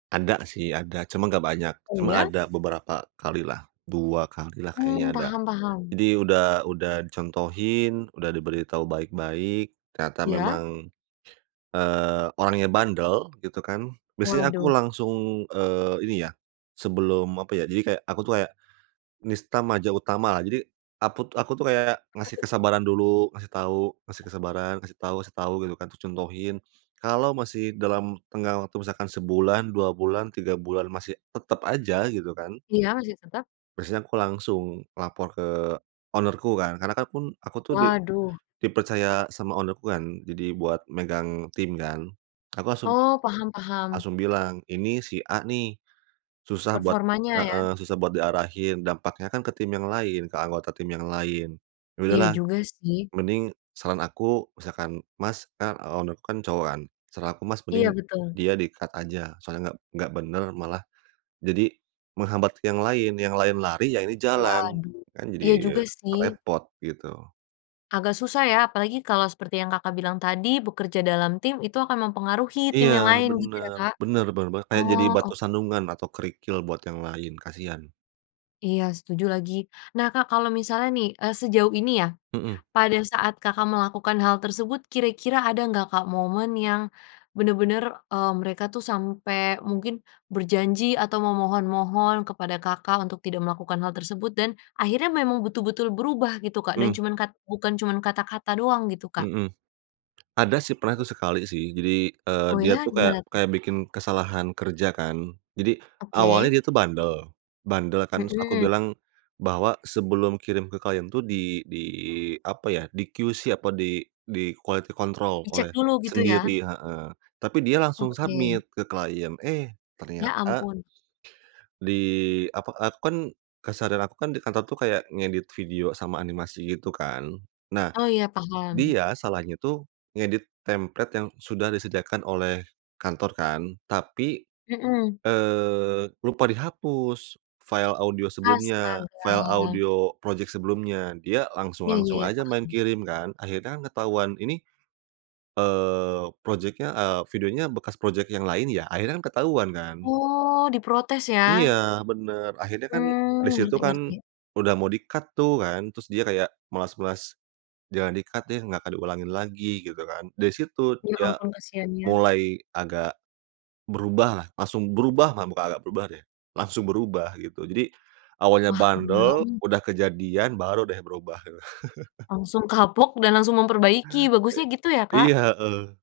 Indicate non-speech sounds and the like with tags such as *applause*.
Ada sih ada, cuma nggak banyak, Oh cuma ya? ada beberapa kali lah, 2 kali lah kayaknya Mmm, ada. paham paham. Jadi udah udah dicontohin, udah diberitahu baik-baik, ternyata Iya. memang, eee, orangnya bandel, gitu kan, di sini aku Waduh. langsung, eee, ini ya, sebelum, apa ya, jadi kayak, aku tuh kayak, Nista Maja Utama, jadi akut aku tuh kayak Apa ngasih tuh Kak? kesabaran dulu, ngasih tahu, ngasih kesabaran, kasih tahu kasih tahu gitu kan, terus contohin. Kalau masih dalam tenggang waktu, misalkan sebulan, 2 bulan, 3 bulan, masih tetap aja, gitu kan Iya masih tetap. biasanya aku langsung, lapor ke owner ku kan, karena kan akun aku tuh di Waduh. dipercaya sama owner ku kan, jadi buat megang tim kan. Aku langsung Oh, paham paham. langsung bilang, ini si A nih, susah buat Performanya ya. heeh, susah buat diarahin, dampaknya kan ke tim yang lain, ke anggota tim yang lain. Ya Iya udahlah, juga sih. mending saran aku misalkan, "Mas" kan owner ku kan cowok kan, "saran aku Mas Iya mending betul. dia di-cut aja, soalnya nggak nggak benar malah jadi menghambat ke yang lain, yang lain lari ya ini jalan, Waduh. kan Iya juga jadi sih. repot" gitu. Agak susah ya, apalagi kalau seperti yang Kakak bilang tadi, bekerja dalam tim, itu akan mempengaruhi tim Iya, yang lain, gitu ya benar Kak. benar benar banget, kayak jadi Oh, batu ok sandungan atau kerikil buat yang lain, kasihan. Iya setuju lagi. Nah Kak, kalau misalnya nih, eee, sejauh ini ya, Mhm. pada saat Kakak melakukan hal tersebut kira-kira ada gak Kak moment yang benar-benar, eee, mereka tuh sampai mungkin berjanji atau memohon-mohon kepada Kakak untuk tidak melakukan hal tersebut dan, akhirnya memang betul-betul berubah gitu Kak, dan Mhm. cuman kat bukan cuman kata-kata doang gitu Kak? Mhm. Ada sih, pernah itu sekali sih, jadi, eee, Oh dia ya? tuh kayak Gimana tuh? kayak bikin kesalahan kerja kan. Jadi, awalnya Oke. dia tuh bandel, bandel kan terus aku Mhm. bilang, bahwa sebelum kirim ke klien tuh di di apa ya, di QC atau di di quality control Dicek oleh dulu gitu ya. sendiri heeh, tapi dia langsung submit Oke. ke klien, eh Ya ternyata ampun. di apa, aku kan keseharian aku kan di kantor tuh kayak ngedit video sama animasi gitu kan, nah Oh ya, paham. dia salahnya tuh ngedit template yang sudah disediakan oleh kantor kan, tapi, Mhm. eee, lupa dihapus, file audio sebelumnya, file Astaga. audio project sebelumnya. Dia Iya langsung-langsung ya aja main paham. kirim kan. Akhirnya kan ketahuan ini, eee, project-nya, eee, videonya bekas project yang lain ya, akhirnya kan ketahuan kan. Oh, diprotes Iya ya? benar, akhirnya kan di Mmm, situ kan ngerti-ngerti. udah mau di-cut tuh kan, terus dia kayak melas-melas jangan di-cut deh, nggak diulangin lagi gitu kan, di situ Ya dia ampun kasihannya. mulai agak berubahlah, langsung berubah mah, bukan agak berubah deh, langsung berubah gitu. Jadi, awalnya Wah keren bandel, banget. udah kejadian baru deh berubah gitu. *chuckles* Langsung kapok dan langsung memperbaiki, E bagusnya gitu ya Kak. iya, heeh.